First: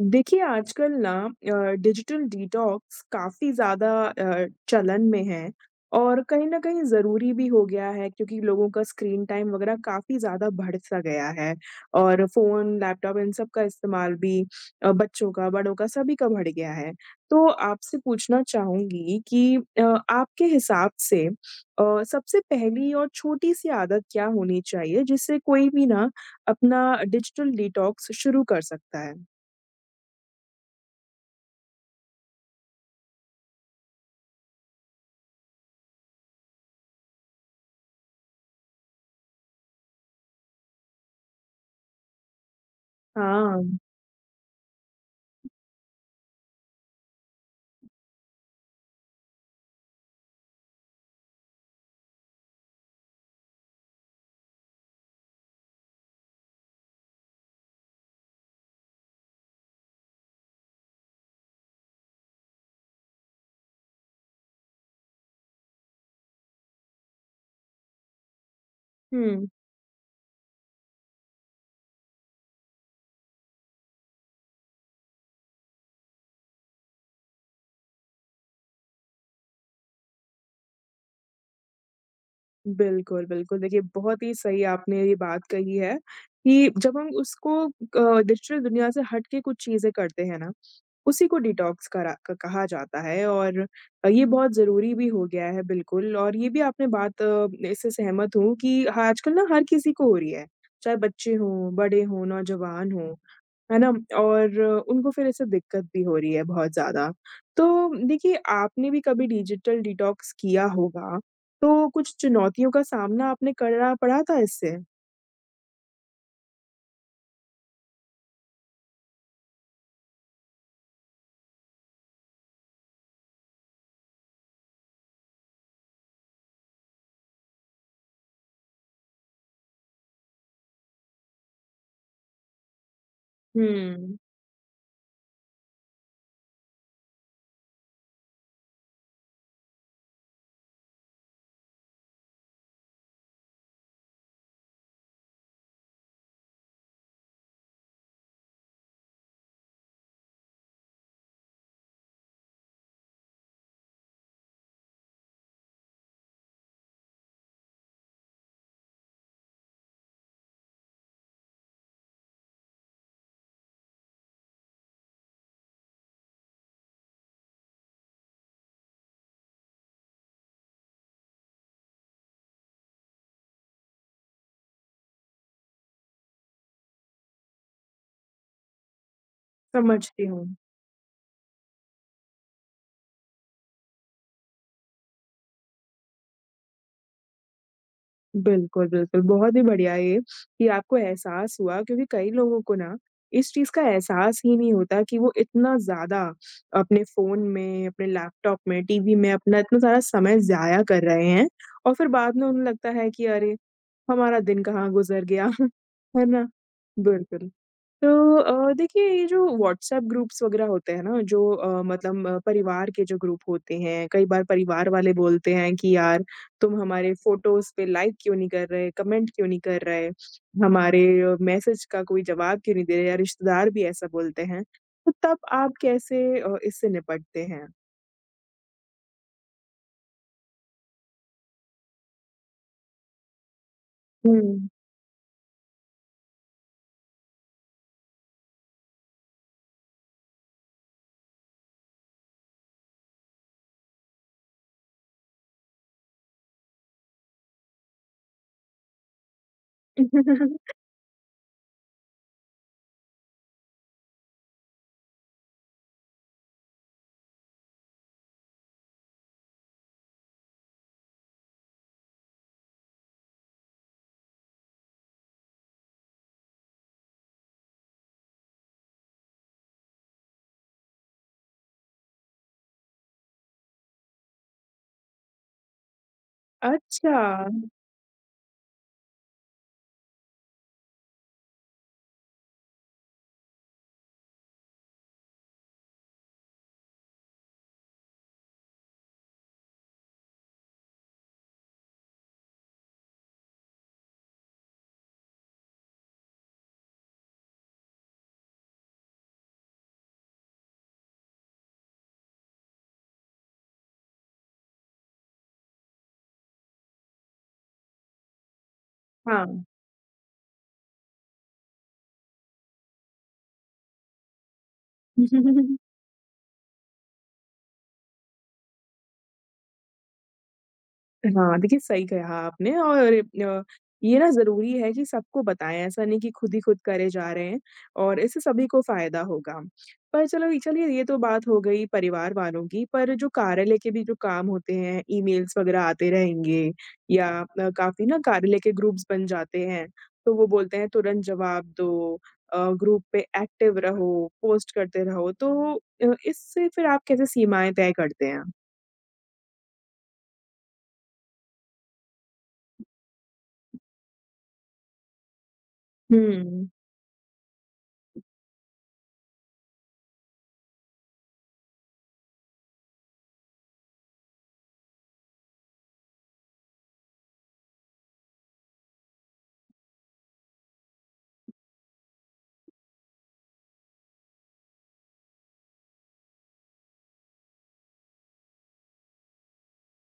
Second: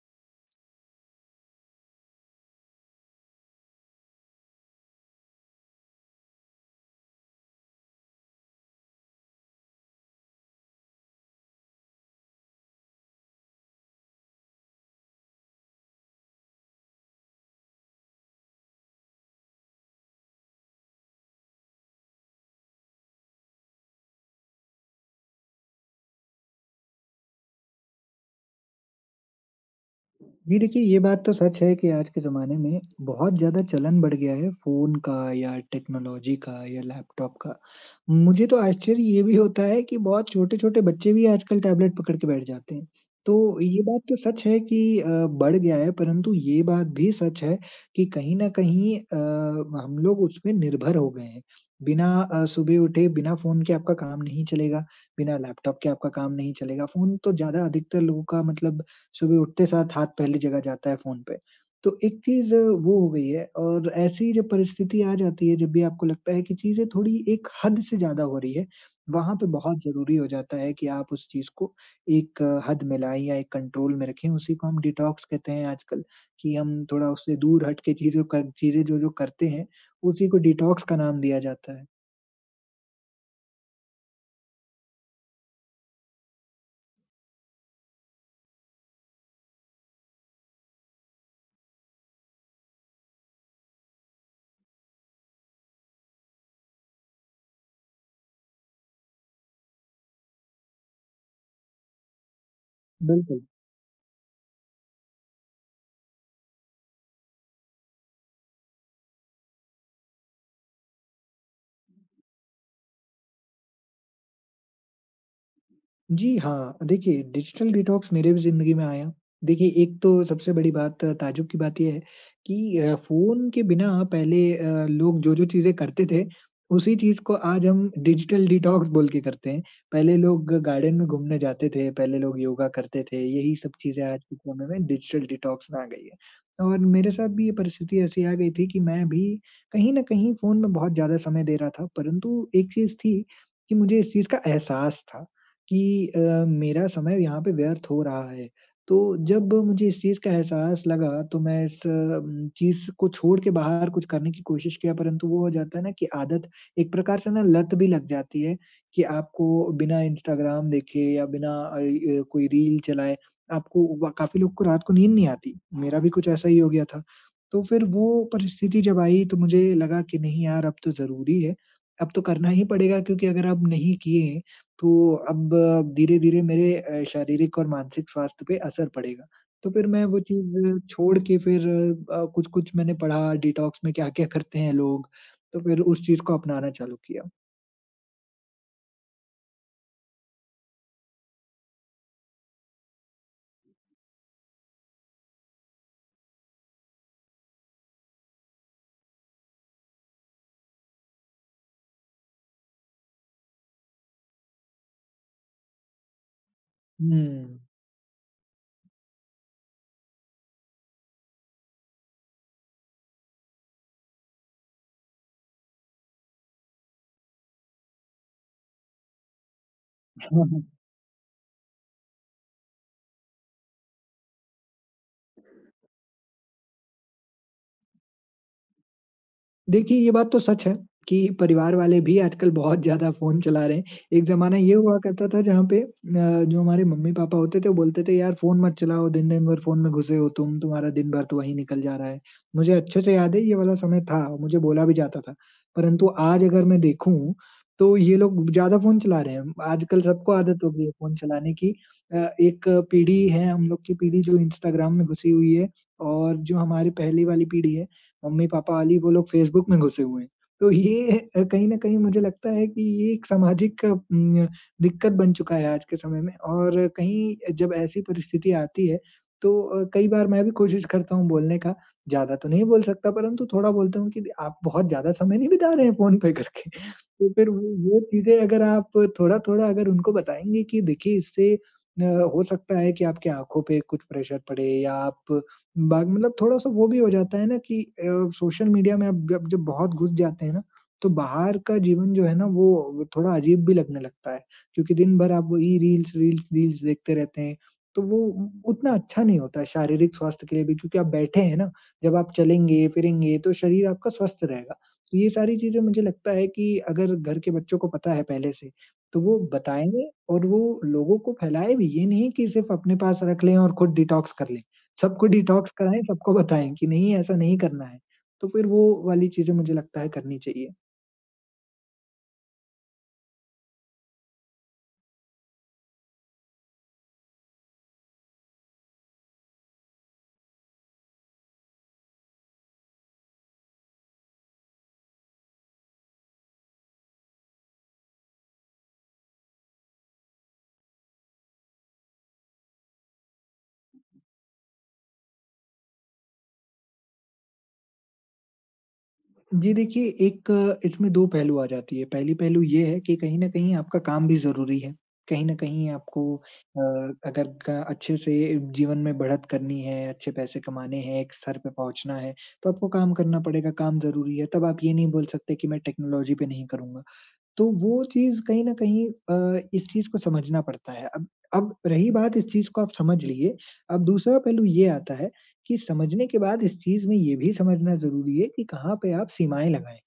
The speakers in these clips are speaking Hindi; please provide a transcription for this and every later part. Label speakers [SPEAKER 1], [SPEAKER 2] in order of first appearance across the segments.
[SPEAKER 1] देखिए, आजकल ना अ, डिजिटल डिटॉक्स काफ़ी ज़्यादा चलन में है और कहीं न कहीं ज़रूरी भी हो गया है क्योंकि लोगों का स्क्रीन टाइम वग़ैरह काफ़ी ज़्यादा बढ़-सा गया है और फ़ोन, लैपटॉप इन सब का इस्तेमाल भी बच्चों का, बड़ों का, सभी का बढ़ गया है। तो आपसे पूछना चाहूँगी कि आपके हिसाब से सबसे पहली और छोटी-सी आदत क्या होनी चाहिए जिससे कोई भी ना अपना डिजिटल डिटॉक्स शुरू कर सकता है?
[SPEAKER 2] जी, देखिए ये बात तो सच है कि आज के ज़माने में बहुत ज़्यादा चलन बढ़ गया है फ़ोन का या टेक्नोलॉजी का या लैपटॉप का। मुझे तो आश्चर्य ये भी होता है कि बहुत छोटे-छोटे बच्चे भी आजकल टैबलेट पकड़ के बैठ जाते हैं। तो
[SPEAKER 1] हाँ,
[SPEAKER 2] ये बात तो सच है कि बढ़ गया है, परंतु ये बात भी सच है कि कहीं न कहीं हम लोग उसमें निर्भर हो गए हैं। बिना अ, सुबह उठे बिना फ़ोन के आपका काम नहीं चलेगा, बिना लैपटॉप के आपका काम नहीं चलेगा। फ़ोन तो ज़्यादा अधिकतर लोगों का मतलब सुबह उठते साथ हाथ पहली जगह जाता है फ़ोन पे। तो एक चीज़ वो हो गई है, और ऐसी जब परिस्थिति आ जाती है, जब भी आपको लगता है कि चीज़ें थोड़ी एक हद से ज़्यादा हो रही है, वहाँ
[SPEAKER 1] हुँ,
[SPEAKER 2] पे बहुत ज़रूरी हो जाता है कि आप उस चीज़ को एक हद में लाएँ या एक कंट्रोल में रखें। उसी को हम डिटॉक्स कहते हैं आजकल, कि हम थोड़ा उससे दूर हट के चीज़ों कर चीज़ें जो-जो करते हैं, उसी को डिटॉक्स का नाम दिया जाता है।
[SPEAKER 1] बिल्कुल, बिल्कुल। देखिए, बहुत ही सही आपने ये बात कही है कि जब हम उसको डिजिटल दुनिया से हट के कुछ चीज़ें करते हैं ना, उसी को डिटॉक्स करा क कहा जाता है और ये बहुत ज़रूरी भी हो गया है, बिल्कुल और ये भी आपने बात इससे सहमत हूँ कि आजकल ना हर किसी को हो रही है, चाहे बच्चे हों, बड़े हों, नौजवान हों।
[SPEAKER 2] बिल्कुल।
[SPEAKER 1] है ना? और उनको फिर इससे दिक्कत भी हो रही है बहुत ज़्यादा। तो देखिए, आपने भी कभी डिजिटल डिटॉक्स किया होगा, तो कुछ चुनौतियों का सामना आपने करना पड़ा था इससे?
[SPEAKER 2] जी हाँ, देखिए, डिजिटल डिटॉक्स मेरे भी ज़िंदगी में आया। देखिए, एक तो सबसे बड़ी बात, ताज्जुब की बात ये है कि फ़ोन के बिना पहले लोग जो-जो चीज़ें करते थे, उसी चीज़ को आज हम डिजिटल डिटॉक्स बोल के करते हैं। पहले लोग गार्डन में घूमने जाते थे, पहले लोग योगा करते थे, यही सब चीज़ें
[SPEAKER 1] हुँ,
[SPEAKER 2] आज के समय में डिजिटल डिटॉक्स में आ गई है। और मेरे साथ भी ये परिस्थिति ऐसी आ गई थी कि मैं भी कहीं न कहीं फ़ोन में बहुत ज़्यादा समय दे रहा था, परंतु एक चीज़ थी कि मुझे इस चीज़ का एहसास था कि मेरा समय यहाँ पे व्यर्थ हो रहा है। तो जब मुझे इस चीज़ का एहसास लगा, तो मैं इस चीज़ को छोड़ के बाहर कुछ करने की कोशिश किया, परंतु वो हो जाता है ना कि आदत एक प्रकार से ना लत भी लग जाती है, कि आपको बिना इंस्टाग्राम देखे या बिना अ, य कोई रील चलाए आपको व काफ़ी लोग को रात को नींद नहीं आती। मेरा भी कुछ ऐसा ही हो गया था। तो फिर वो परिस्थिति जब आई, तो मुझे लगा कि नहीं यार, अब तो ज़रूरी है। अब तो करना ही पड़ेगा, क्योंकि अगर अब नहीं किए, तो अब धीरे-धीरे मेरे शारीरिक और मानसिक स्वास्थ्य पे असर पड़ेगा। तो फिर मैं वो
[SPEAKER 1] समझती हूँ।
[SPEAKER 2] चीज़ छोड़ के फिर कुछ-कुछ मैंने पढ़ा डिटॉक्स में क्या-क्या करते हैं लोग, तो फिर उस चीज़ को अपनाना चालू किया।
[SPEAKER 1] बिल्कुल, बिल्कुल, बहुत ही बढ़िया ये कि आपको एहसास हुआ क्योंकि कई लोगों को ना इस चीज़ का एहसास ही नहीं होता कि वो इतना ज़्यादा अपने फ़ोन में, अपने लैपटॉप में, टीवी में अपना इतना सारा समय ज़ाया कर रहे हैं और फिर बाद में उन्हें लगता है कि अरे! हमारा दिन कहाँ गुज़र गया, है ना? बिल्कुल।
[SPEAKER 2] हुँ।
[SPEAKER 1] तो देखिए ये जो व्हाट्सएप ग्रुप्स वग़ैरह होते हैं ना जो मतलब परिवार के जो ग्रुप होते हैं, कई बार परिवार वाले बोलते हैं कि यार तुम हमारे फ़ोटोज़ पे लाइक क्यों नहीं कर रहे, कमेंट क्यों नहीं कर रहे, हमारे मैसेज का कोई जवाब क्यों नहीं दे रहे या रिश्तेदार भी ऐसा बोलते हैं। तो तब आप कैसे इससे निपटते हैं?
[SPEAKER 2] देखिए, ये बात तो सच है कि परिवार वाले भी आजकल बहुत ज़्यादा फ़ोन चला रहे हैं। एक ज़माना
[SPEAKER 1] हुँ।
[SPEAKER 2] ये हुआ करता था जहाँ पे जो हमारे मम्मी-पापा होते थे, वो बोलते थे, "यार फ़ोन मत चलाओ, दिन-दिन भर फ़ोन में घुसे हो तुम, तुम्हारा दिन भर तो वहीं निकल जा रहा है।" मुझे अच्छे से याद है, ये वाला समय था, मुझे बोला भी जाता था। परंतु आज अगर मैं देखूँ, तो ये लोग ज़्यादा फ़ोन चला रहे हैं। आजकल सबको आदत हो गई है फ़ोन चलाने की। एक पीढ़ी है हम लोग की पीढ़ी, जो इंस्टाग्राम में घुसी हुई है, और जो हमारी पहले वाली पीढ़ी है, मम्मी-पापा वाली, वो लोग फ़ेसबुक में घुसे हुए हैं। तो ये कहीं न कहीं मुझे लगता है कि ये एक सामाजिक दिक्कत बन चुका है आज के समय में, और कहीं जब ऐसी परिस्थिति आती है, तो कई बार मैं भी कोशिश करता हूँ बोलने का। ज़्यादा तो नहीं बोल सकता, परंतु थोड़ा बोलता हूँ कि आप बहुत ज़्यादा समय नहीं बिता रहे हैं फ़ोन पे करके। तो
[SPEAKER 1] अच्छा,
[SPEAKER 2] फिर वो चीज़ें अगर आप थोड़ा-थोड़ा अगर उनको बताएँगे कि देखिए, इससे हो सकता है कि आपकी आँखों पे कुछ प्रेशर पड़े, या आप बाग मतलब थोड़ा-सा वो भी हो जाता है ना कि सोशल मीडिया में अब जब जब बहुत घुस जाते हैं ना, तो बाहर का जीवन जो है ना, वो थोड़ा अजीब भी लगने लगता है, क्योंकि दिन भर आप वही रील्स, रील्स, रील्स देखते रहते हैं। तो वो उ उतना अच्छा नहीं होता है शारीरिक स्वास्थ्य के लिए भी, क्योंकि आप बैठे हैं ना, जब आप चलेंगे, फिरेंगे, तो शरीर आपका स्वस्थ रहेगा। तो ये सारी चीज़ें मुझे लगता है कि अगर घर के बच्चों को पता है पहले से, तो वो
[SPEAKER 1] हाँ।
[SPEAKER 2] बताएँगे और वो लोगों को फैलाएँ भी, ये नहीं कि सिर्फ़ अपने पास रख लें और खुद डिटॉक्स कर लें। सबको डिटॉक्स कराएँ, सबको बताएँ कि नहीं, ऐसा नहीं करना है। तो फिर वो वाली चीज़ें मुझे लगता है करनी चाहिए।
[SPEAKER 1] हाँ, देखिए सही कहा आपने और अ, ये ना ज़रूरी है कि सबको बताएँ, ऐसा नहीं कि खुद ही खुद करे जा रहे हैं और इससे सभी को फ़ायदा होगा। पर चलो ये चलिए ये तो बात हो गई परिवार वालों की, पर जो कार्यालय के भी जो काम होते हैं, ईमेल्स वग़ैरह आते रहेंगे या काफ़ी ना कार्यालय के ग्रुप्स बन जाते हैं, तो वो बोलते हैं तुरंत जवाब दो ग्रुप पे एक्टिव रहो, पोस्ट करते रहो, तो इससे फिर आप कैसे सीमाएँ तय करते हैं?
[SPEAKER 2] जी देखिए, इसमें 2 पहलू आ जाती है। पहली पहलू ये है कि कहीं न कहीं आपका काम भी ज़रूरी है। कहीं न कहीं आपको
[SPEAKER 1] हुँ।
[SPEAKER 2] अगर क अच्छे से जीवन में बढ़त करनी है, अच्छे पैसे कमाने हैं, एक स्तर पे पहुँचना है, तो आपको काम करना पड़ेगा, काम ज़रूरी है। तब आप ये नहीं बोल सकते कि मैं टेक्नोलॉजी पे नहीं करूँगा। तो वो चीज़ कहीं न कहीं इस चीज़ को समझना पड़ता है। अब रही बात, इस चीज़ को आप समझ लिए, अब दूसरा पहलू ये आता है कि समझने के बाद इस चीज़ में ये भी समझना ज़रूरी है कि कहाँ पे आप सीमाएँ लगाएँ।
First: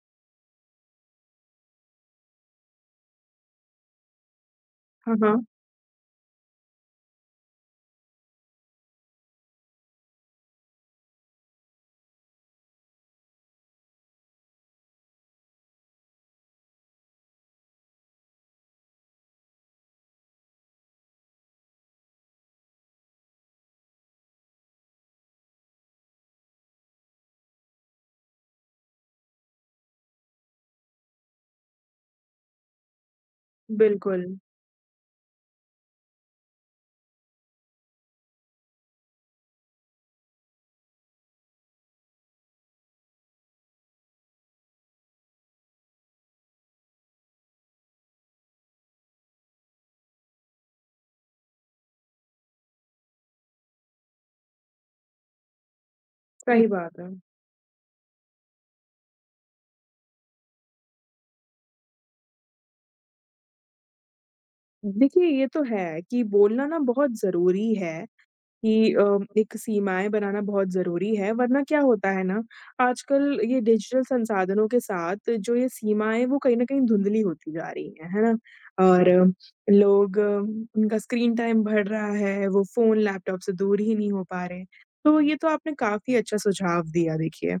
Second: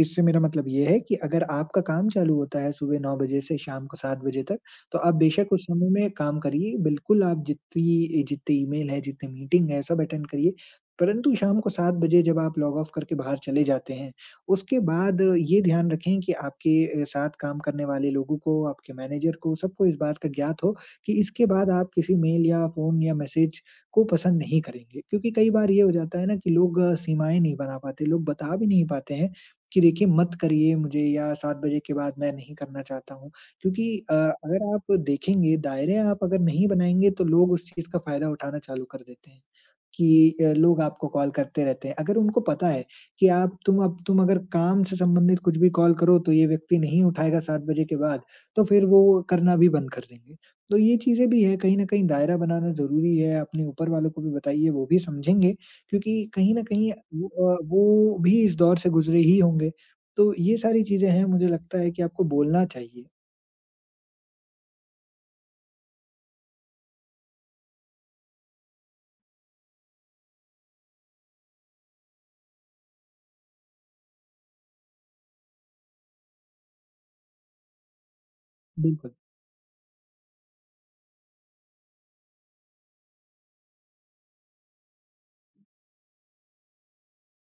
[SPEAKER 2] इससे मेरा मतलब ये है कि अगर आपका काम चालू होता है सुबह 9 बजे से शाम को 7 बजे तक, तो आप
[SPEAKER 1] हाँ, हाँ,
[SPEAKER 2] बेशक उस समय में काम करिए। बिल्कुल आप जितनी जितने ईमेल है, जितने मीटिंग है, सब अटेंड करिए। परंतु शाम को 7 बजे जब आप लॉग ऑफ करके बाहर चले जाते हैं, उसके बाद ये ध्यान रखें कि आपके साथ काम करने वाले लोगों को, आपके मैनेजर को, सबको इस बात का ज्ञात हो कि इसके बाद आप किसी मेल या फ़ोन या मैसेज को पसंद नहीं करेंगे। क्योंकि कई बार ये हो जाता है ना कि लोग सीमाएँ नहीं बना पाते, लोग बता भी नहीं पाते हैं कि देखिए, मत करिए मुझे, या 7 बजे के बाद मैं नहीं करना चाहता हूँ। क्योंकि
[SPEAKER 1] बिल्कुल।
[SPEAKER 2] अगर आप देखेंगे, दायरे आप अगर नहीं बनाएँगे, तो लोग उस चीज़ का फ़ायदा उठाना चालू कर देते हैं। कि लोग आपको कॉल करते रहते हैं। अगर उनको पता है कि आप तुम अब तुम अगर काम से संबंधित कुछ भी कॉल करो, तो ये व्यक्ति नहीं उठाएगा 7 बजे के बाद, तो फिर वो करना भी बंद कर देंगे। तो ये चीज़ें भी हैं, कहीं न कहीं दायरा बनाना ज़रूरी है, अपने ऊपर वालों को भी बताइए, वो भी समझेंगे, क्योंकि कहीं न
[SPEAKER 1] सही
[SPEAKER 2] कहीं
[SPEAKER 1] बात है।
[SPEAKER 2] वो भी इस दौर से गुज़रे ही होंगे। तो ये सारी चीज़ें हैं, मुझे लगता है कि आपको बोलना चाहिए।
[SPEAKER 1] देखिए, ये तो है कि बोलना ना बहुत ज़रूरी है कि एक सीमाएँ बनाना बहुत ज़रूरी है, वरना क्या होता है ना, आजकल ये डिजिटल संसाधनों के साथ जो ये सीमाएँ, वो कहीं न कहीं धुंधली होती जा रही हैं, है ना? और
[SPEAKER 2] बिल्कुल।
[SPEAKER 1] लोग उनका स्क्रीन टाइम बढ़ रहा है, वो फ़ोन, लैपटॉप से दूर ही नहीं हो पा रहे। तो ये तो आपने काफ़ी अच्छा सुझाव दिया देखिए।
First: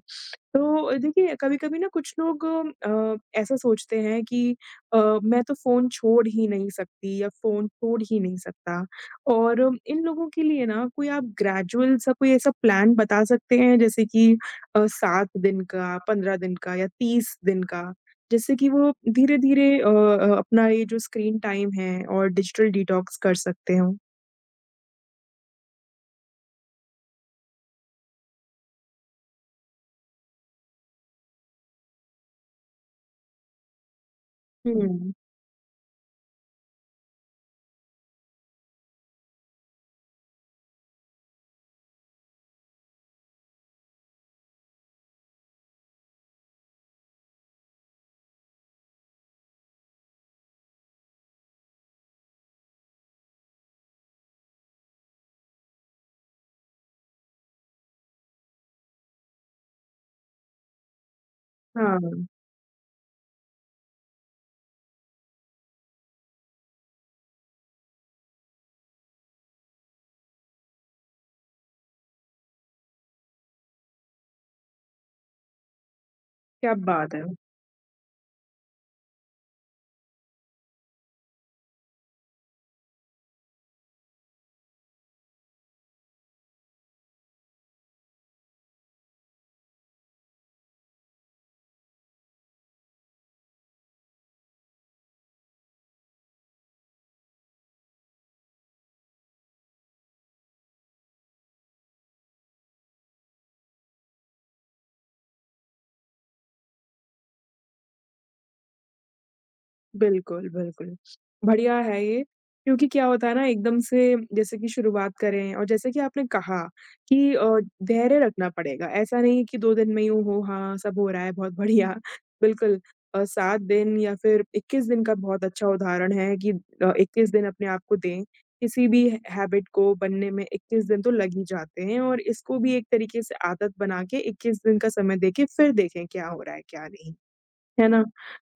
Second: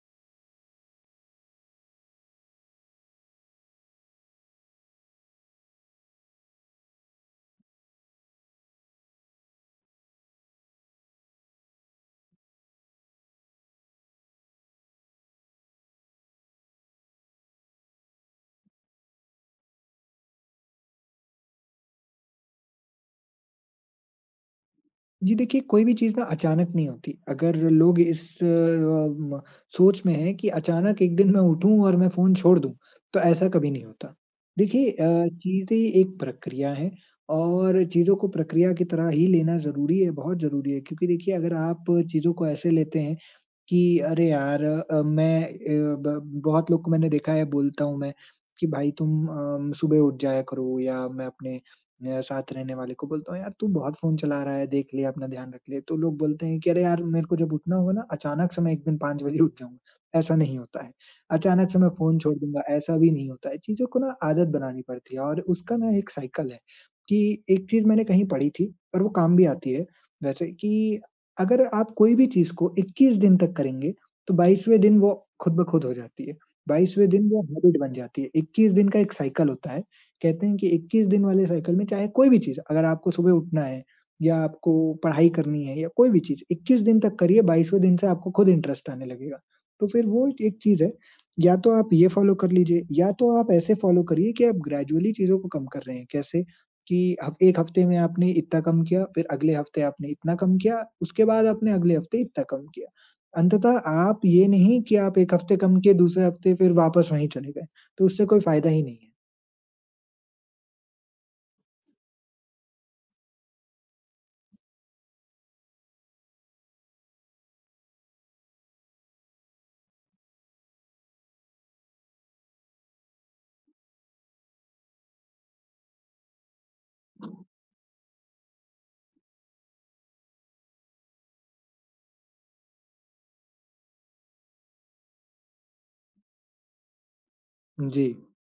[SPEAKER 1] तो देखिए, कभी-कभी ना कुछ लोग ऐसा सोचते हैं कि अ, मैं तो फ़ोन छोड़ ही नहीं सकती या फ़ोन छोड़ ही नहीं सकता और इन लोगों के लिए ना कोई आप ग्रेजुअल सा कोई ऐसा प्लान बता सकते हैं जैसे कि 7 दिन का, 15 दिन का या 30 दिन का? जिससे कि वो धीरे-धीरे अपना ये जो स्क्रीन टाइम है और डिजिटल डिटॉक्स कर सकते हों?
[SPEAKER 2] जी देखिए, कोई भी चीज़ ना अचानक नहीं होती। अगर लोग इस अ, म सोच में हैं कि अचानक एक दिन मैं उठूँ और मैं फ़ोन छोड़ दूँ, तो ऐसा कभी नहीं होता। देखिए
[SPEAKER 1] हुँ।
[SPEAKER 2] चीज़ें एक प्रक्रिया है, और चीज़ों को प्रक्रिया की तरह ही लेना ज़रूरी है, बहुत ज़रूरी है। क्योंकि देखिए, अगर आप चीज़ों को ऐसे लेते हैं कि अरे यार, मैं अ, ब बहुत लोग को मैंने देखा है, बोलता हूँ मैं कि भाई तुम सुबह उठ जाया करो, या मैं अपने मेरा साथ रहने वाले को बोलता हूँ, "यार तू बहुत फ़ोन चला रहा है, देख ले, अपना ध्यान रख ले।" तो लोग बोलते हैं कि, "अरे यार, मेरे को जब उठना होगा ना, अचानक से मैं एक दिन 5 बजे उठ जाऊँगा।" ऐसा नहीं होता है। अचानक से मैं फ़ोन
[SPEAKER 1] हाँ,
[SPEAKER 2] छोड़ दूँगा, ऐसा भी नहीं होता है। चीज़ों को ना आदत बनानी पड़ती है, और उसका ना एक साइकिल है, कि एक चीज़ मैंने कहीं पढ़ी थी और वो काम भी आती है वैसे, कि अगर आप कोई भी चीज़ को 21 दिन तक करेंगे, तो 22वें दिन वो खुद ब खुद हो जाती है।
[SPEAKER 1] क्या
[SPEAKER 2] 22वें
[SPEAKER 1] बात है!
[SPEAKER 2] दिन वो हैबिट बन जाती है। 21 दिन का एक साइकिल होता है, कहते हैं कि 21 दिन वाले साइकिल में चाहे कोई भी चीज़, अगर आपको सुबह उठना है या आपको पढ़ाई करनी है या कोई भी चीज़, 21 दिन तक करिए, 22वें दिन से आपको खुद इंटरेस्ट आने लगेगा। तो फिर वो एक चीज़ है, या तो आप ये फ़ॉलो कर लीजिए, या तो आप ऐसे फ़ॉलो करिए कि आप ग्रेजुअली चीज़ों को कम कर रहे हैं। कैसे? कि हफ 1 हफ्ते में आपने इतना कम किया, फिर अगले हफ्ते आपने इतना कम किया, उसके बाद आपने अगले हफ्ते इतना कम किया। अंततः आप ये नहीं कि आप 1 हफ्ते कम किए, दूसरे हफ्ते फिर वापस वहीं चले गए, तो उससे कोई फ़ायदा ही नहीं है।
[SPEAKER 1] बिल्कुल, बिल्कुल। बढ़िया है ये, क्योंकि क्या होता है ना एकदम से जैसे कि शुरुआत करें और जैसे कि आपने कहा कि धैर्य रखना पड़ेगा। ऐसा नहीं कि 2 दिन में यूँ हो, हाँ, सब हो रहा है, बहुत बढ़िया। बिल्कुल 7 दिन या फिर 21 दिन का बहुत अच्छा उदाहरण है कि 21 दिन अपने आप को दें। किसी भी ह हैबिट को बनने में 21 दिन तो लग ही जाते हैं और इसको भी एक तरीके से आदत बना के 21 दिन का समय देके फिर देखें क्या हो रहा है, क्या नहीं। है ना?
[SPEAKER 2] जी।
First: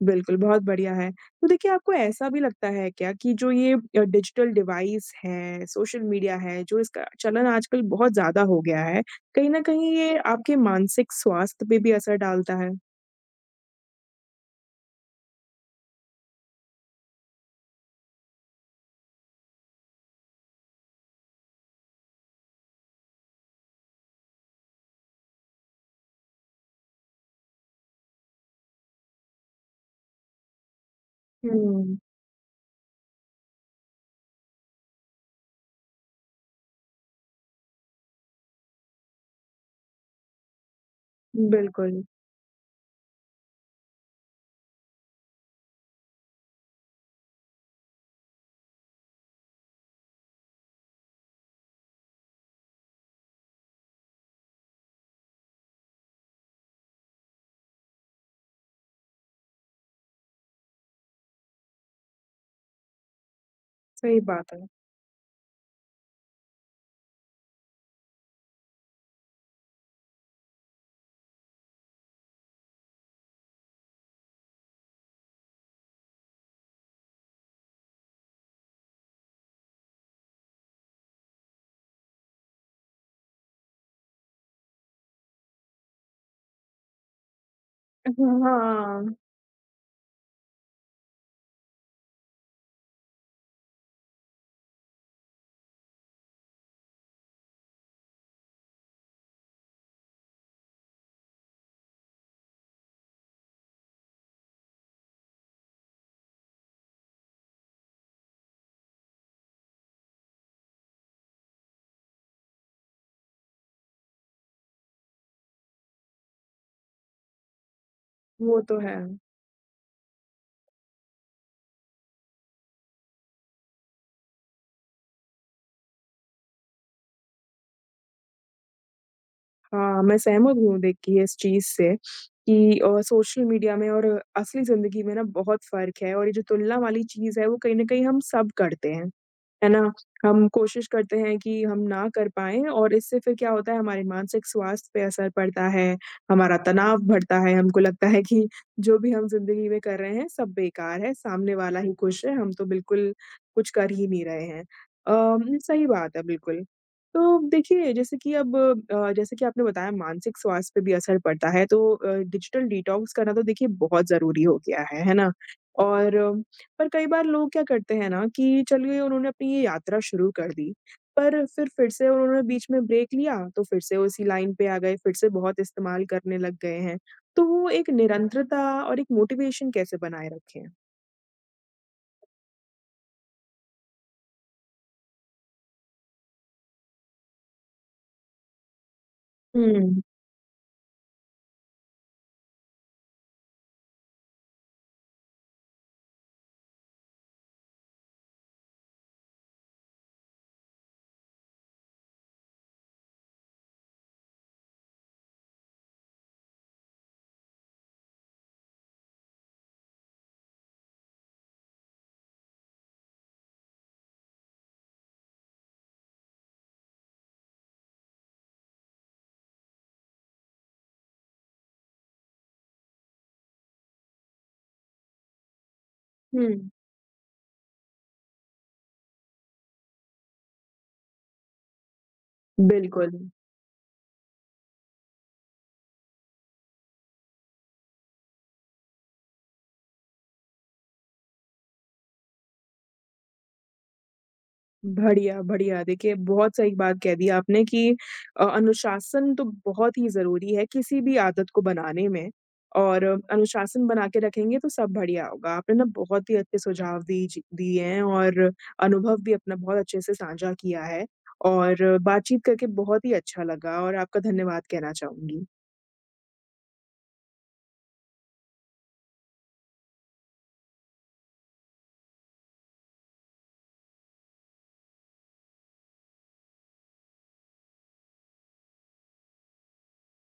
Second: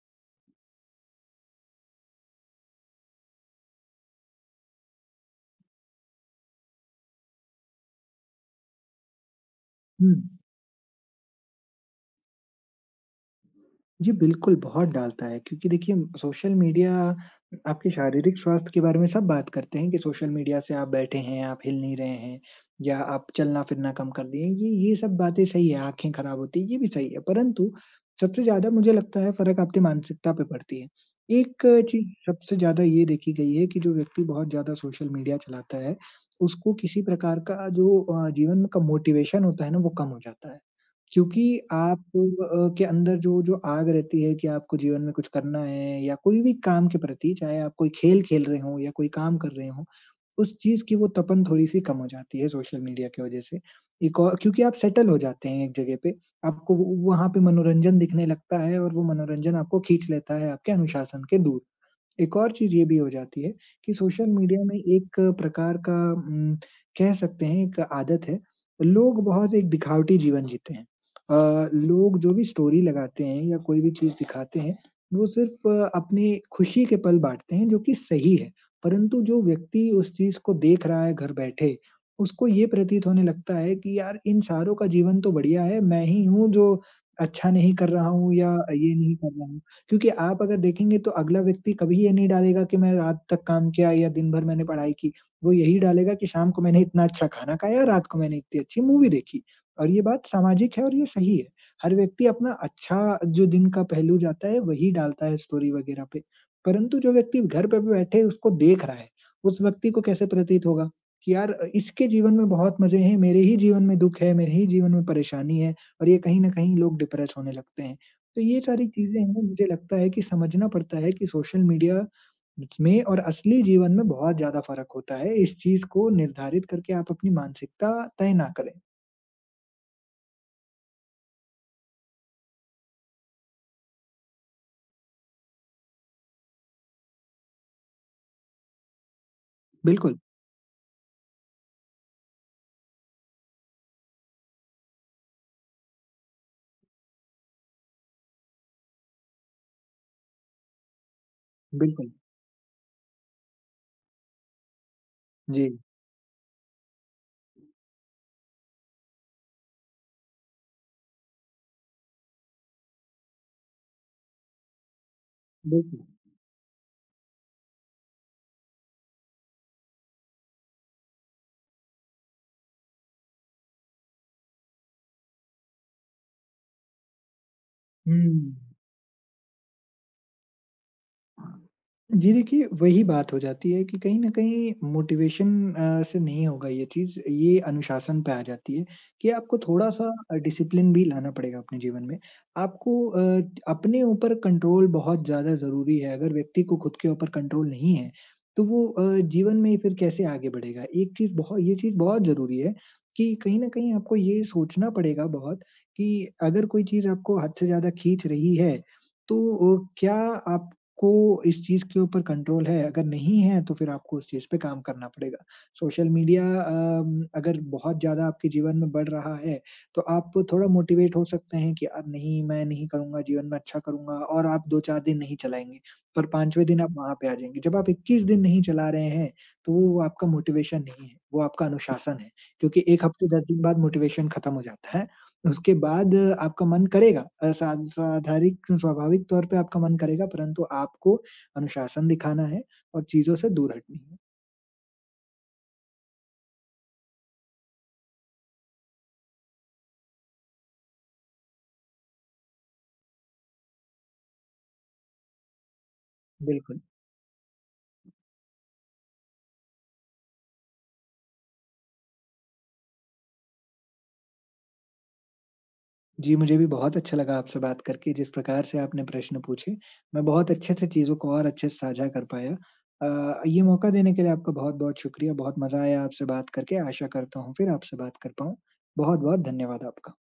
[SPEAKER 1] बिल्कुल, बहुत बढ़िया है। तो देखिए, आपको ऐसा भी लगता है क्या कि जो ये डिजिटल डिवाइस है, सोशल मीडिया है, जो इसका चलन आजकल बहुत ज़्यादा हो गया है, कहीं न कहीं
[SPEAKER 2] हुँ।
[SPEAKER 1] ये आपके मानसिक स्वास्थ्य पे भी असर डालता है?
[SPEAKER 2] जी, बिल्कुल, बहुत डालता है क्योंकि देखिए सोशल मीडिया आपके शारीरिक स्वास्थ्य के बारे में सब बात करते हैं कि सोशल मीडिया से आप बैठे हैं, आप हिल नहीं रहे हैं या आप चलना-फिरना कम कर दिए हैं। ये सब बातें सही है, आँखें खराब होती हैं, ये भी सही है, परंतु सबसे ज़्यादा मुझे लगता है फ़र्क आपकी मानसिकता पे पड़ती है। एक
[SPEAKER 1] हुँ,
[SPEAKER 2] चीज़ सबसे ज़्यादा ये देखी गई है कि जो व्यक्ति बहुत ज़्यादा सोशल मीडिया चलाता है, उसको किसी प्रकार का जो जीवन का मोटिवेशन होता है ना, वो कम हो जाता है। क्योंकि आप
[SPEAKER 1] बिल्कुल,
[SPEAKER 2] के अंदर जो जो आग रहती है कि आपको जीवन में कुछ करना है या कोई भी काम के प्रति, चाहे आप कोई खेल खेल रहे हों या कोई काम कर रहे हों, उस चीज़ की वो तपन थोड़ी-सी कम हो जाती है सोशल मीडिया की वजह से। एक और क्योंकि आप सेटल हो जाते हैं एक जगह पे, आपको वो वहाँ पे मनोरंजन दिखने लगता है और वो मनोरंजन आपको खींच लेता है आपके अनुशासन के दूर। एक और चीज़ ये भी हो जाती है कि
[SPEAKER 1] सही
[SPEAKER 2] सोशल
[SPEAKER 1] बात
[SPEAKER 2] मीडिया
[SPEAKER 1] है।
[SPEAKER 2] में एक प्रकार का कह सकते हैं एक आदत है। लोग बहुत एक दिखावटी जीवन जीते हैं। लोग जो भी स्टोरी लगाते हैं या कोई भी चीज़ दिखाते हैं, वो सिर्फ़ अपने खुशी के पल बाँटते हैं जो कि सही है। परंतु जो व्यक्ति उस चीज़ को देख रहा है घर बैठे, उसको ये प्रतीत होने लगता है कि यार इन सारों का जीवन तो बढ़िया है, मैं ही हूँ जो अच्छा नहीं कर रहा हूँ या ये
[SPEAKER 1] हाँ,
[SPEAKER 2] नहीं कर रहा हूँ। क्योंकि आप अगर देखेंगे तो अगला व्यक्ति कभी ये नहीं डालेगा कि मैं रात तक काम किया या दिन भर मैंने पढ़ाई की। वो यही डालेगा कि शाम को मैंने इतना अच्छा खाना खाया, रात को मैंने इतनी अच्छी मूवी देखी। और ये बात सामाजिक है और ये सही है। हर व्यक्ति अपना अच्छा जो दिन का पहलू जाता है वही डालता है स्टोरी वगैरह पे। परंतु जो व्यक्ति घर पे भी बैठे उसको देख रहा है, उस व्यक्ति को कैसे प्रतीत होगा कि यार इसके जीवन में बहुत मज़े हैं, मेरे ही जीवन में दुःख है, मेरे ही जीवन में परेशानी है और ये कहीं न कहीं लोग डिप्रेस होने लगते हैं। तो
[SPEAKER 1] वो
[SPEAKER 2] ये
[SPEAKER 1] तो
[SPEAKER 2] सारी
[SPEAKER 1] है।
[SPEAKER 2] चीज़ें हैं मुझे लगता है कि समझना पड़ता है कि सोशल मीडिया में और असली जीवन में बहुत ज़्यादा फ़र्क होता है। इस चीज़ को निर्धारित करके आप अपनी मानसिकता तय ना करें।
[SPEAKER 1] हाँ, मैं सहमत हूँ देखिए इस चीज़ से कि सोशल मीडिया में और असली ज़िंदगी में ना बहुत फ़र्क है और ये जो तुलना वाली चीज़ है, वो कहीं न कहीं हम सब करते हैं। है ना?
[SPEAKER 2] बिल्कुल,
[SPEAKER 1] हम कोशिश करते हैं कि हम ना कर पाएँ और इससे फिर क्या होता है हमारे मानसिक स्वास्थ्य पे असर पड़ता है, हमारा तनाव बढ़ता है, हमको लगता है कि जो भी हम ज़िंदगी में कर रहे हैं सब बेकार है, सामने वाला ही
[SPEAKER 2] बिल्कुल।
[SPEAKER 1] खुश है, हम तो बिल्कुल कुछ कर ही नहीं रहे हैं।
[SPEAKER 2] जी,
[SPEAKER 1] सही बात है बिल्कुल। तो देखिए जैसे कि अब जैसे कि आपने बताया मानसिक स्वास्थ्य पे भी असर पड़ता है तो डिजिटल डिटॉक्स करना तो देखिए बहुत ज़रूरी हो गया है ना?
[SPEAKER 2] बिल्कुल।
[SPEAKER 1] और पर कई बार लोग क्या करते हैं ना कि चलिए उन्होंने अपनी ये यात्रा शुरू कर दी, पर फिर से उन्होंने बीच में ब्रेक लिया, तो फिर से उसी लाइन पे आ गए, फिर से बहुत इस्तेमाल करने लग गए हैं। तो वो एक
[SPEAKER 2] हुँ।
[SPEAKER 1] निरंतरता और एक मोटिवेशन कैसे बनाए रखें?
[SPEAKER 2] जी देखिए, वही बात हो जाती है कि कहीं न कहीं मोटिवेशन से नहीं होगा ये चीज़, ये अनुशासन पे आ जाती है कि आपको
[SPEAKER 1] हुँ,
[SPEAKER 2] थोड़ा-सा डिसिप्लिन भी लाना पड़ेगा अपने जीवन में। आपको अपने ऊपर कंट्रोल बहुत ज़्यादा ज़रूरी है, अगर व्यक्ति को खुद के ऊपर कंट्रोल नहीं है, तो वो जीवन में फिर कैसे आगे बढ़ेगा? एक चीज़ बहुत ये चीज़ बहुत ज़रूरी है कि कहीं न कहीं आपको ये सोचना पड़ेगा बहुत कि अगर कोई चीज़ आपको हद से ज़्यादा खींच रही है, तो क्या आप को इस चीज़ के ऊपर कंट्रोल है, अगर नहीं है तो फिर आपको उस चीज़ पे काम करना पड़ेगा। सोशल मीडिया अगर बहुत ज़्यादा आपके जीवन में बढ़ रहा है, तो आप थोड़ा मोटिवेट हो सकते हैं कि अब नहीं, मैं नहीं करूँगा, जीवन में अच्छा करूँगा और आप 2-4 दिन नहीं चलाएँगे, पर
[SPEAKER 1] हुँ।
[SPEAKER 2] 5वें दिन आप वहाँ पे आ जाएँगे। जब आप 21 दिन नहीं चला रहे हैं, तो वो आपका मोटिवेशन नहीं है, वो आपका अनुशासन है, क्योंकि 1
[SPEAKER 1] बिल्कुल।
[SPEAKER 2] हफ्ते 10 दिन बाद मोटिवेशन खत्म हो जाता है। उसके बाद आपका मन करेगा सा साधारिक स्वाभाविक तौर पे आपका मन करेगा, परंतु आपको अनुशासन दिखाना है और चीज़ों से दूर हटना है।
[SPEAKER 1] बढ़िया, बढ़िया। देखिए, बहुत सही बात कह दी आपने कि अनुशासन तो बहुत ही ज़रूरी है किसी भी आदत को बनाने में और अनुशासन बना के रखेंगे तो सब बढ़िया होगा। आपने ना बहुत ही अच्छे
[SPEAKER 2] बिल्कुल।
[SPEAKER 1] सुझाव दी जी दिए हैं और अनुभव भी अपना बहुत अच्छे से साझा किया है और बातचीत करके बहुत ही अच्छा लगा और आपका धन्यवाद कहना चाहूँगी।
[SPEAKER 2] जी, मुझे भी बहुत अच्छा लगा आपसे बात करके, जिस प्रकार से आपने प्रश्न पूछे, मैं बहुत अच्छे से चीज़ों को और अच्छे से साझा कर पाया। ये मौका देने के लिए आपका बहुत-बहुत शुक्रिया, बहुत मज़ा आया आपसे बात करके। आशा करता हूँ फिर आपसे बात कर पाऊँ। बहुत-बहुत धन्यवाद आपका।